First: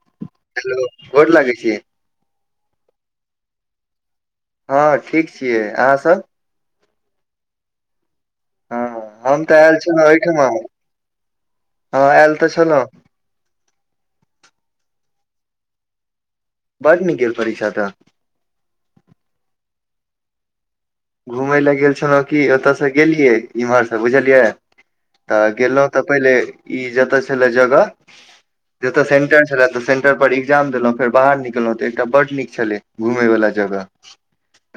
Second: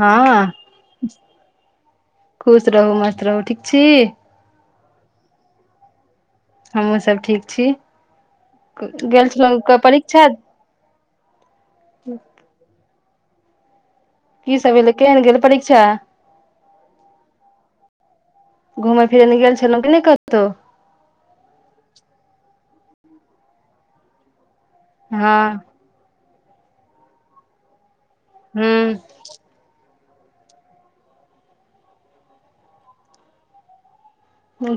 हँ। हेलो, गोर लागै छै। खुश रहू, मस्त रहू ठीक छै। हँ ठीक छियै अहाँ सभ। हमहूँ सभ ठीक छी हँ गेल हम तऽ छलया आयल छलहुँ परीक्षा। ओहिठमा हँ एल तऽ छल। कि सभ एलै केहन गेल परीक्षा। बड़ निक गेल परीक्षा तऽ घुमय फिरय लए गेल छलहुँ के नहि कतहुौ। घुमय लए गेल छलहूँ कि ओतयसँ गेलियै इम्हर से बुझलियै। हँ तऽ गेलहुँ तऽ पहिले ई जतऽ छलै, जगह जतऽ हूँ सेटेस। छल तऽ सेटर पर एजाम देलहुँ फेर बाहर निकलहुँ तऽ एकटा बड्ड निक छलै घुमै वाला जगह।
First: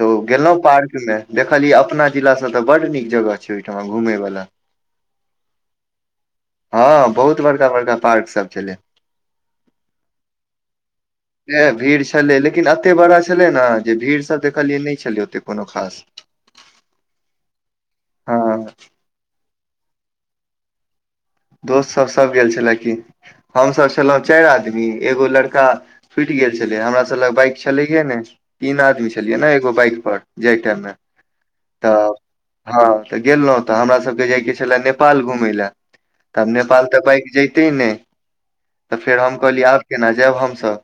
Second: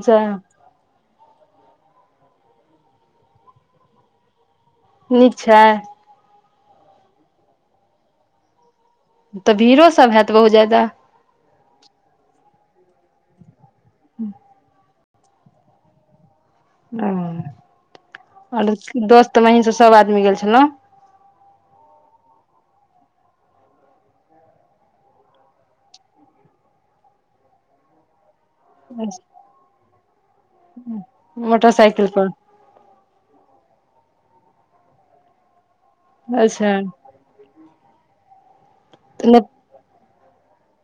तऽ गेलहुँ पार्कमे देखलियै अपना जिलासँ तऽ बड्ड नीक जगह छै, ओहिठमा घुमय वला। निक छै। हँ, बहुत बड़का बड़का पार्क सभ छलै। तऽ भीड़ो सभ होयत बहुत ज्यादा। ए भीड़ छलै, लेकिन एते बड़ा छलै, ने जे भीड़ सभ देखलियै नहि छलै, ओते कोनो खास। हँ ओर दोस्त महीन से सभ आदमी गेल छलहूँ। दोस्त सभ सभ गेल छलै, कि हमसभ छलहुँ चारि आदमी एगो लड़का। फूटि गेल छलै हमरा लग बाइक छलैयए ने तीन आदमी छलियै ने एगो बाइक पर जाइ टाइममे तऽ मोटरसाइकिल पर हँ, तऽ गेलहुँ तऽ हमरा सभके जायके छले नेपाल घूमे लऽ। तब अच्छा नेपाल तऽ बाइक जैतै ने, तऽ फेर हम कहलियै आब केना जायब हमसभ।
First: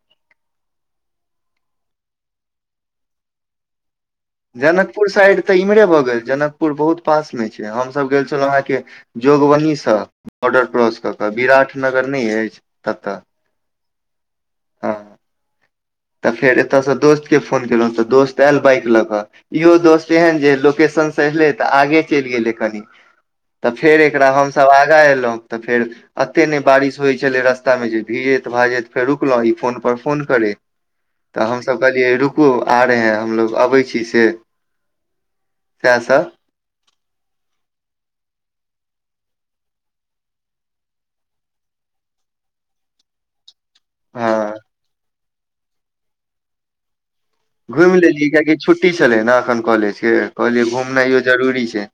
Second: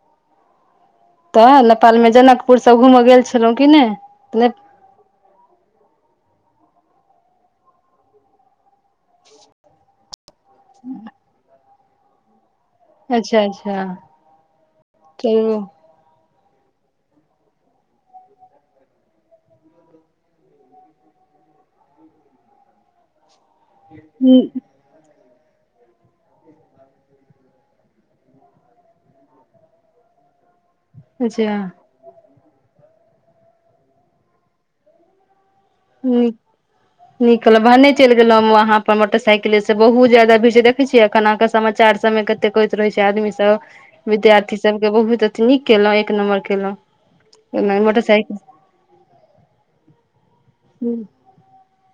तऽ नेपालमे जनकपुर सभ घुम गेल छलहूँ कि नहि जनकपुर साइड तऽ इम्हरे भऽ गेल, जनकपुर बहुत पास मे छै, हम सभ गेल छलौं अहाँकेँ जोगवनी सँ बॉर्डर क्रॉस कऽ क विराट नगर नहि अछि। ततऽ अच्छा, अच्छा हँ फिर। तऽ फेर एतसँ दोस्त के फोन केलहुँ तऽ दोस्त आयल बाइक लऽ कऽ इहो दोस्त एहन जे लोकेशन स एलै तऽ आगे चलि गेलै कनि तऽ फेर एकरा हम सभ आगाँ एलहुँ तऽ फेर एते नहि बारिश होइत छलै रस्तामे जे भीजैत भाजैत फेर रुकलहुँ ई फोन पर फोन करैत तऽ अच्छा हमसभ कहलियै रुकू आ रहे हैं हमलोग अबै छी से सएह ह [inaudible] [inaudible] नीक कहल भहने चलि गेलों वहाँ पर मोटरसाइकिले से बहुत जादा भीड़ छै देखै छियै एखन अहाँ समाचार सबमे के ते कहैत रहै छै आदमी सब हँ विद्यार्थी सभके बहुत अथि नीक केलौ एक नम्बर केलौ घुमि लेलियै कियकि छुट्टी छले ने एखन कॉलेज के कहलियै घुमनाइयो जरूरी छै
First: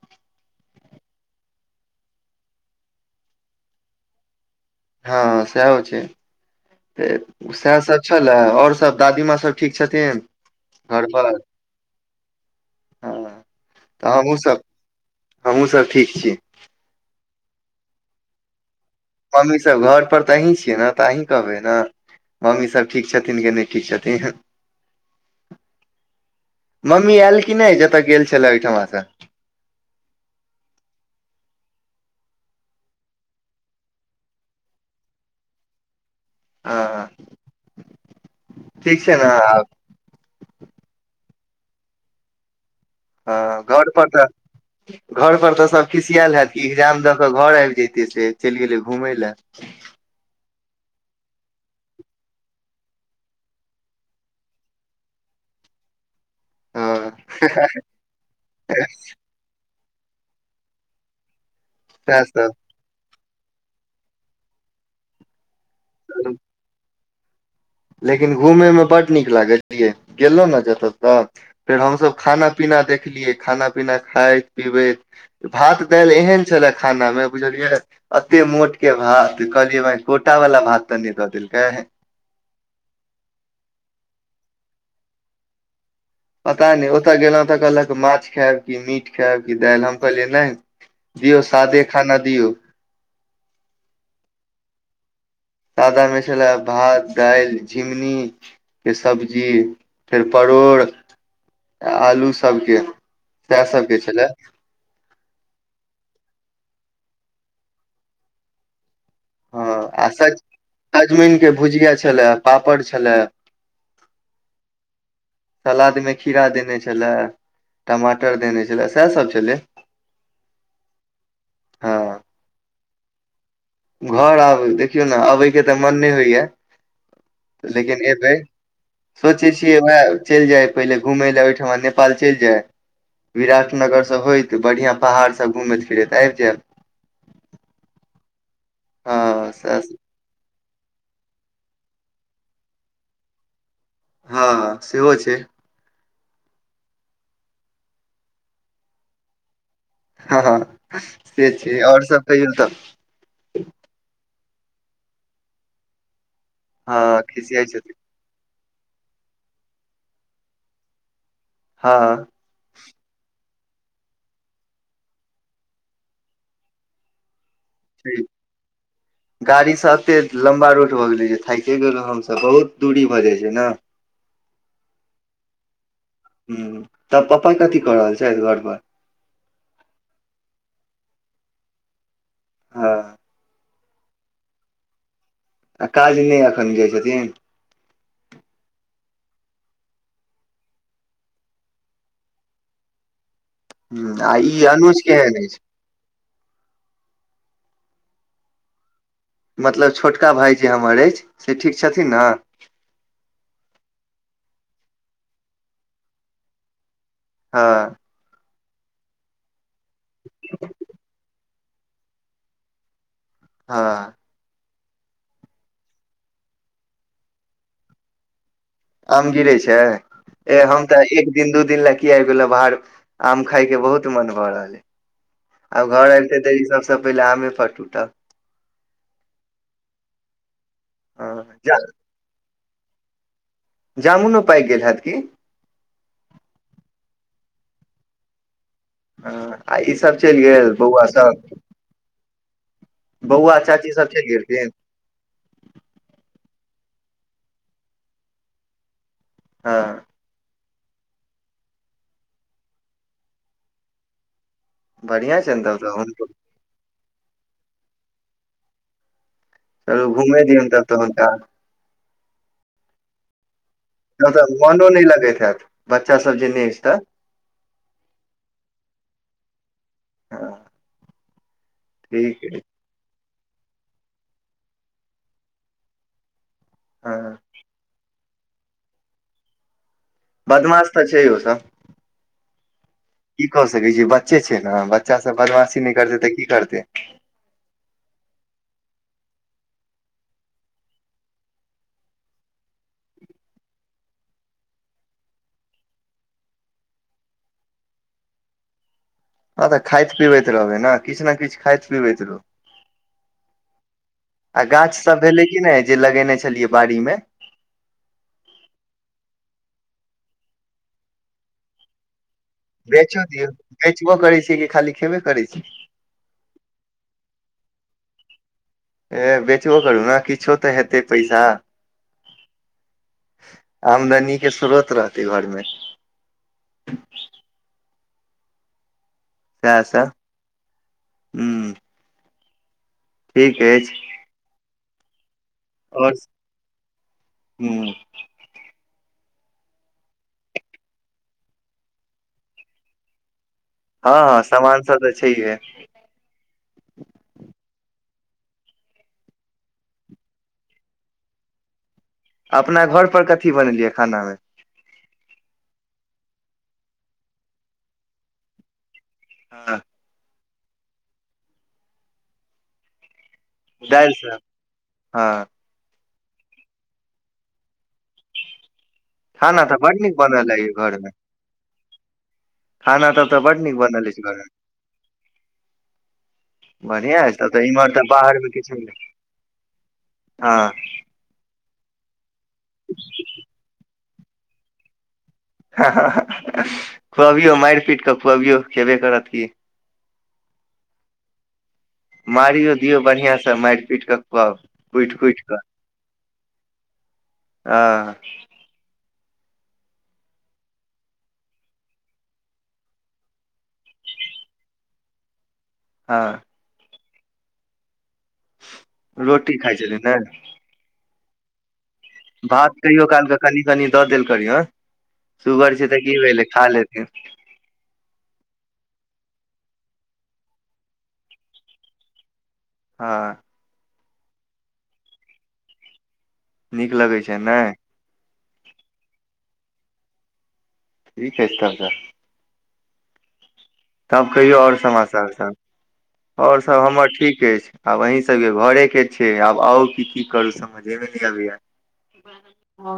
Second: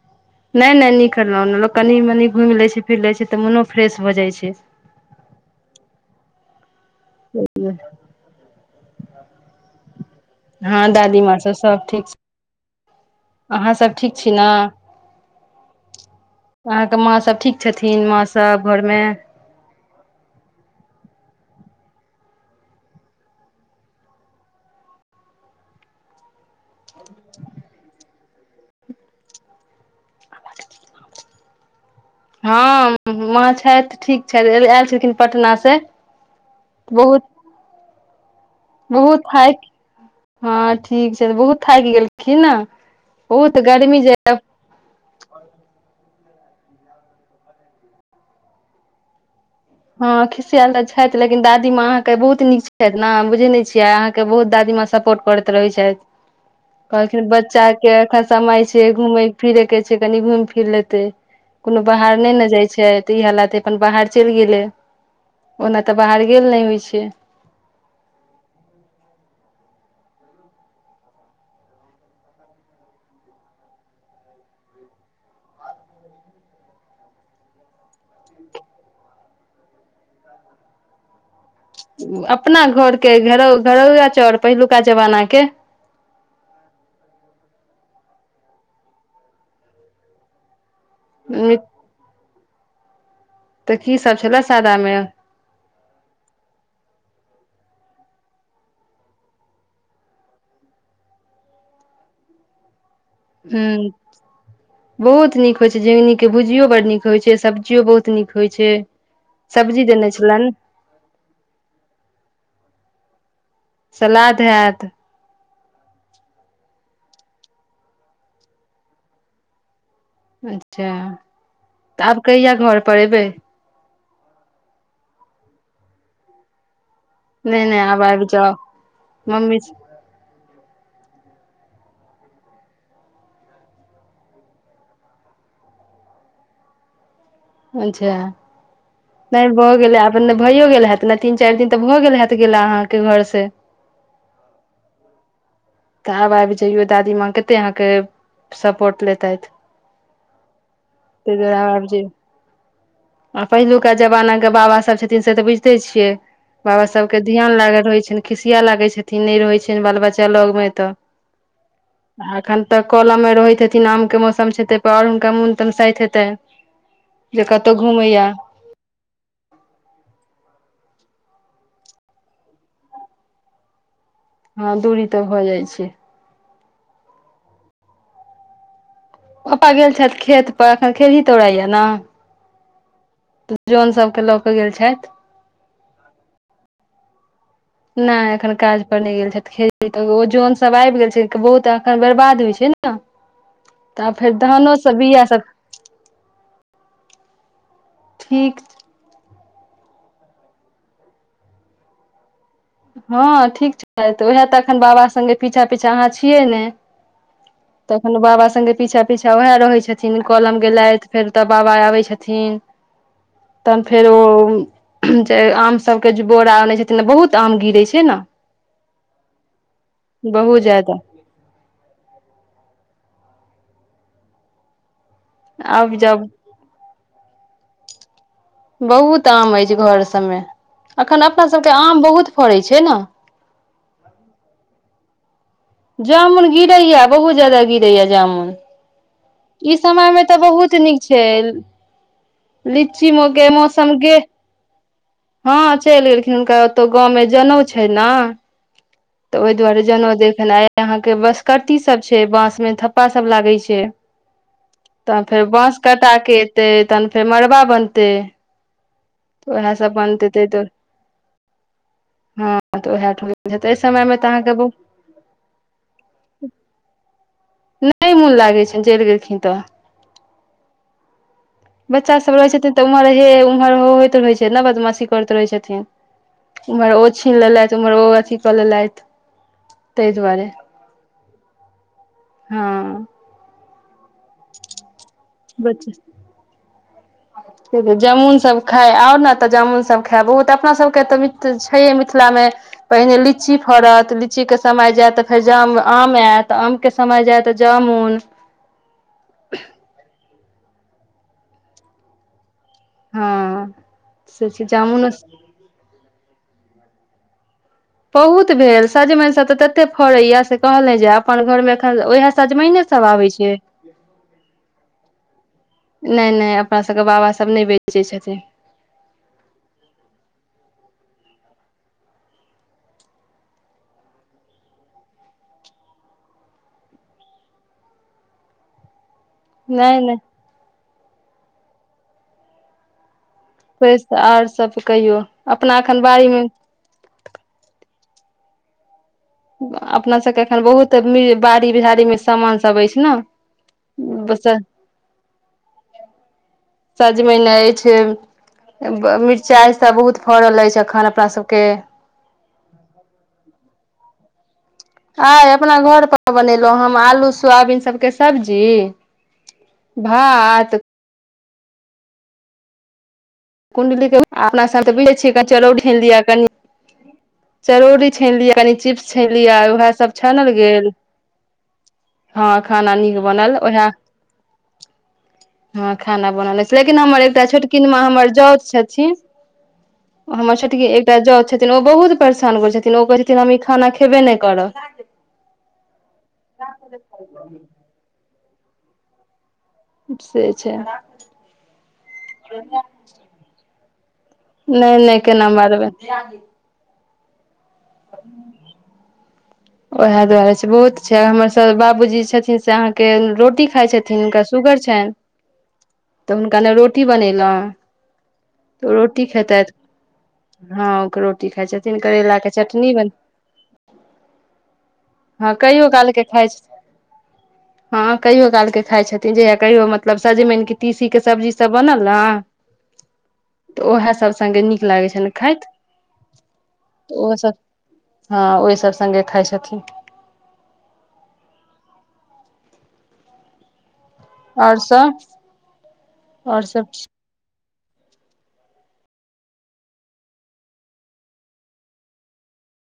नहि नहि नीक करलहुं लोक कनी मनी घुएम लै छै फिर लै छै तऽ मनो फ्रेश भऽ जाइ छै हँ सेहा होय छै त सब छलए आउर सब दादीमाँ सब ठीक छथिन हँ घर पर दादीमाँ सब सब ठीक हँ अहाँसभ तऽ ठीक छी हमहूँ न सब हमहूँ सब ठीक छी अहाँके माँ सभ ठीक छथिन मासब घरमे मम्मी सब घर पर तऽ अीं छियै ने तऽ अहीं कहबै न मम्मीसभ ठीक छथिन कि नहि ठीक छथिन मम्मी आयल की नय जतय गेल छएला ओहिठमा सँ हँ माँ छैथ ठीक छैथ आयल छथिन पटना से हँ बहुत ठीक छै बहुत ने थई आब हँ ठीक छै तऽ बहुत थाएक गेलखिन न बहुत हँ घर गर्मी पर जे तऽ घर पर तऽ सब खिसियेल हैत कि एग्जाम द क घर आबि जयतिय से चलि गेलै घूमय लए [inaudible] हँ खिसियाल तऽ छैथ लेकिन दादीमाँ अहाँके बहुत नीक छैथ न बुझे नहि छियै अहाँके बहुत दादीमाँ सपोर्ट करैत रहै छैथ [inaudible] कहलखिन बच्चाके एखन समय छै घूमय फिरैके छै कनि घूमि फिर लेतै कुनो बाहर सएह नहि ने सब जाइ छै तऽ इहे लाथे अपन बाहर चलि गेलै ओना तऽ बाहर गेल नहि होइ छै लेकिन घुमयमे बड्ड नीक लागत ययै गेलहुँ ने जतय तऽ फेर हमसब खाना पीना देखलियै खाना पीना खाइत पीबैत भात दालि एहन छएला खानामे बुझलियै एते मोट के भात कहलियै बहि कोटा वाला भात तऽ नहि दऽ देलकै अपना घर के घरौआ चौर पहिलुका जमाना के पता नहि ओतय गेलहुँ तऽ कहलक माछ खायब कि मीट खायब कि दालि हम कहलियै नहि दियौ सादे खाना दिऔ तऽ की सब छएला सादा मे सादा मे छला भात दइल झिंमनी के सब्जी फेर परोड़ आलू सभके हू बहुत नीक होइ छै झिंमनी के भुजियो बड़ नीक होइ छै सब्जियो बहुत नीक होइ छै हँ सब्जी आ देने सज छलनि सजमैन के भुजिया छला पापड़ छलए सलाद हैत सलादमे खीरा देने छलाय टमाटर देने छलाय सएह सब छलाय अच्छा तऽ हँ आब कहिया घर पर एबै घर आब देखियौ ने अबै के तऽ मन नहि होइया नहि नहि आब लेकिन आबि अबै जाउ सोचै मम्मी छियै वएह चलि जाय पहिले घुमय लए ओहिठमा नेपाल चलि जाय विराट नगर सब होयत बढ़िया पहाड़ सब घूमैत फिरैत आबि जायब अच्छा हँ नहि भऽ सएह स- गेलै आब अपनने भइयो गेल हत ने तीन चारि दिन तऽ भऽ गेल हत गा अहाँके घर से हँ सेहो छै तऽ आब आबि जइयो दादी माँ कते अहाँके सपोर्ट लेतै हँ हँ से आब छै आबि आउर जइयौ सब कहियौ तऽ आ पहिलुका जमाना के बाबा सब छथिन से तऽ बुझते छियै बाबा सब के हँ ध्यान खिसियाइ लागल छथिन रहे छै खिसिया लागै छथिन नहि रहै छ बाल बच्चा लग मे तऽ हँ एखन तऽ कलम मे रहैत हेथिन आम के मौसम छै त आउर हुनका मोन तनसाइत हेतै जे कत तऽ घूमैया ह गाड़ी से एते लम्बा रूट भऽ गेलै जे थके गेलों हमसभ बहुत दूरी भऽ जाइ छै ने [inaudible] हँ दूरी तऽ भ जाइ छै ह तब पप्पा कथि कऽ रहल छै घर परर ओपा गेल छथि खेत पर एखन खेड़ी तौड़ाया ने हँ जौन सभके लऽ कऽ गेल छथि आ काज नहि एखन जाइ छथिन नहि एखन काज पर नहि गेल छथि खेती ओ जन सब आबि गेल छै बहुत एखन बर्बाद होइ छै ने तऽ आब ह आ फेर ई धानो सब अनुज बिया केहन सब अछि ठीक छै मतलब छोटका भााय जे हमर अछि से ठीक छथिन ने हँ ठीक छै तऽ उएह तऽ एखन बाबा सङ्गे पीछा पीछा अहाँ छियै ने हँ बाबा सगे पीछा पीछा वएह रहे छथिन कलम गेलथि फेर तब बाबा आबै छथिन तहन फेर हँ ओ आम सभके जे बोरा अनै छथिन बहुत आम गिरै छै ने आम गिरे छै ए बहुत हम ज्यादा तऽ एक दिन दू दिन ला की आबि गेलो बाहर आम खाय के बहुत मन भऽ रहल है आब घर एयलते तऽ ई सबसे पहिले आमे फट उट बहुत आम अछि घर सबमे अखन अपना हँ सबके जा आम बहुत फड़ैत छै ने जामुनो पाईक गेल हैत कि जामुन गिरैया बहुत जदा गिरैया जामुन हँ ई आ ईसभ समयमे तऽ चलि गेल बहुत नीक बौआ छै सब लीची मोगे बौआ चाची मौसम सब ग चलि गेलखिन हँ चलि गेलखिन हुनका ओतौ गाँवमे जनउ छै ने तऽ ओहि दुआरे हँ जनेउ देखन आ अहाँ के बसकती सब छै बास मे थप्पा सब लागे छै तन बढ़िया फेर छनि तब बाँस तऽ कटा हुनको केे एतै तहन फेर मड़बा बनतै ओह सब चलू घुमे बनतेे तऽ दियौन तब हुनका हँ तऽ ओह ठ समय मे त तऽ अहाँके मोनो नहि लगैत हत बच्चा सब जे नहि अछि तऽ नइ मौन लागै छै चलि गेलखिन तऽ हँ बच्चा सब ठीक अइ रहै छथिन तऽ उम्हर हे उम्हर हो होय रहै छै बदमाशी करैत रहै छथिन उम्हर ओ हँ छीन लेलेथ उम्हर ओ अथी क लेलयथ तय दुआरे बदमाश त छै ओ सब हँ की क सकै छी बच्चे छै ने बच्चा सब बदमाशी न बच्चा करतै त की करतै जामुन सभ खाए आउ ने त जामुन सभ खायब बहुत अपना सभके त छयहे मिथिलामे पहिले लीची फड़त लीची के समय जायत त फेर जाम आम आयत आम के समय जाए त जामुन हॅ त खाएत पीबैत रहबै ने किछ ने किछ तो खाइत पीबैत रहूँ हँ से छै आ गाछ जामुनो सब भेलै कि नहि जे लगेने छलियै बाड़ी मे बहुत भेल सजमेन सब त तते फड़ैया से कहल ना जाए अपन घर मे एखन ओएह बेचो दियौ बेचबो करै छियै कि खाली खेबे करै छि नहि नहि अपना सभके बाबासभ नहि बेचै छथिन ए बेचबो करू ने किछो तऽ हेतै पैसा आमदनी के श्रोत रहतै घरमे सएसँ नहि नहि हूँ ठीक अछि तऽ आओर सभ कहियौ अपना एखन आओर बाड़ीमे हूँ अपना सबके एखन बहुत बाड़ी बिहाड़ी मे सामान सब अछि ने हँ हँ सामान सब त छ्य है सजमइन अछि मिरचाइ त बहुत फड़ल अछि एखन अपना सबके अपना घर पर कथी बनेलियै खाना मे आय अपना घर पर बनेलहुँ हम आलू सोयाबीन सबके सब्जी हँ भात कुंडली दालि के सब अपना साथ हँ [unintelligible] दिया चरौरी छनि लिय कनि चिप्स छनि लियअ खाना आय तऽ उएह बड सभ नीक छानल बनल अइ गेल घर मे हँ खाना नीक तब तऽ बनल बड नीक उहे बनल अछि घर मे हँ खाना बनौनेे छै लेकिन बढ़िया हमर अछि एकटा तब तऽ इम्हर छोटकिनमा तऽ हमर बाहर मे जाउत किछु नहि छथि हमर हँ छोटकी एक जाउथ छथिन ओ बहुत परेशान करै छथिन ओ कहै छथिन हम ई खाना खेबे नहि करब हँ हँ खुआबियो मार पीट क खुअबियो खेबे करत की से छै मारियो दियौ बढ़िया सँ मार पीट क खुआउ नहि कुट नहि कुट केना क मारबै अ उएह दुआरे छै बहुत छै हमरसभ बाबूजी छथिन से अहाँके रोटी खाए छथिन हुनका शुगर छै त हँ हुनका ले रोटी बनेलो रोटी खेतैथ खाइ छथिन ने हँ ओ रोटी खाइ छथिन करैला के भात चटनी कहियो बन काल के कनि कनि द देल करियो हँ शुगर कहियो छै त काल की के खाइ भेले खा छथिन लेथि हँ कहियो काल के खाइ छथिन जहिया कहियो मतलब सजमन की तीसी के सब्जी सब बनल न हँ त उएह सभ संगे नीक लागैत छइन खाएत नीक त लगै छै ओहेसभ ने हँ, ओहि सभ संगे खाए छथिन। ठीके छै, तब तऽ तब कहियो ओर आओर सब समाचार सभ ओर आओर सभ सब हमर ठीक अछि। आब अही सभके घरे के छै, आब आउ कि कि करू समझे नहि अबैय। आ।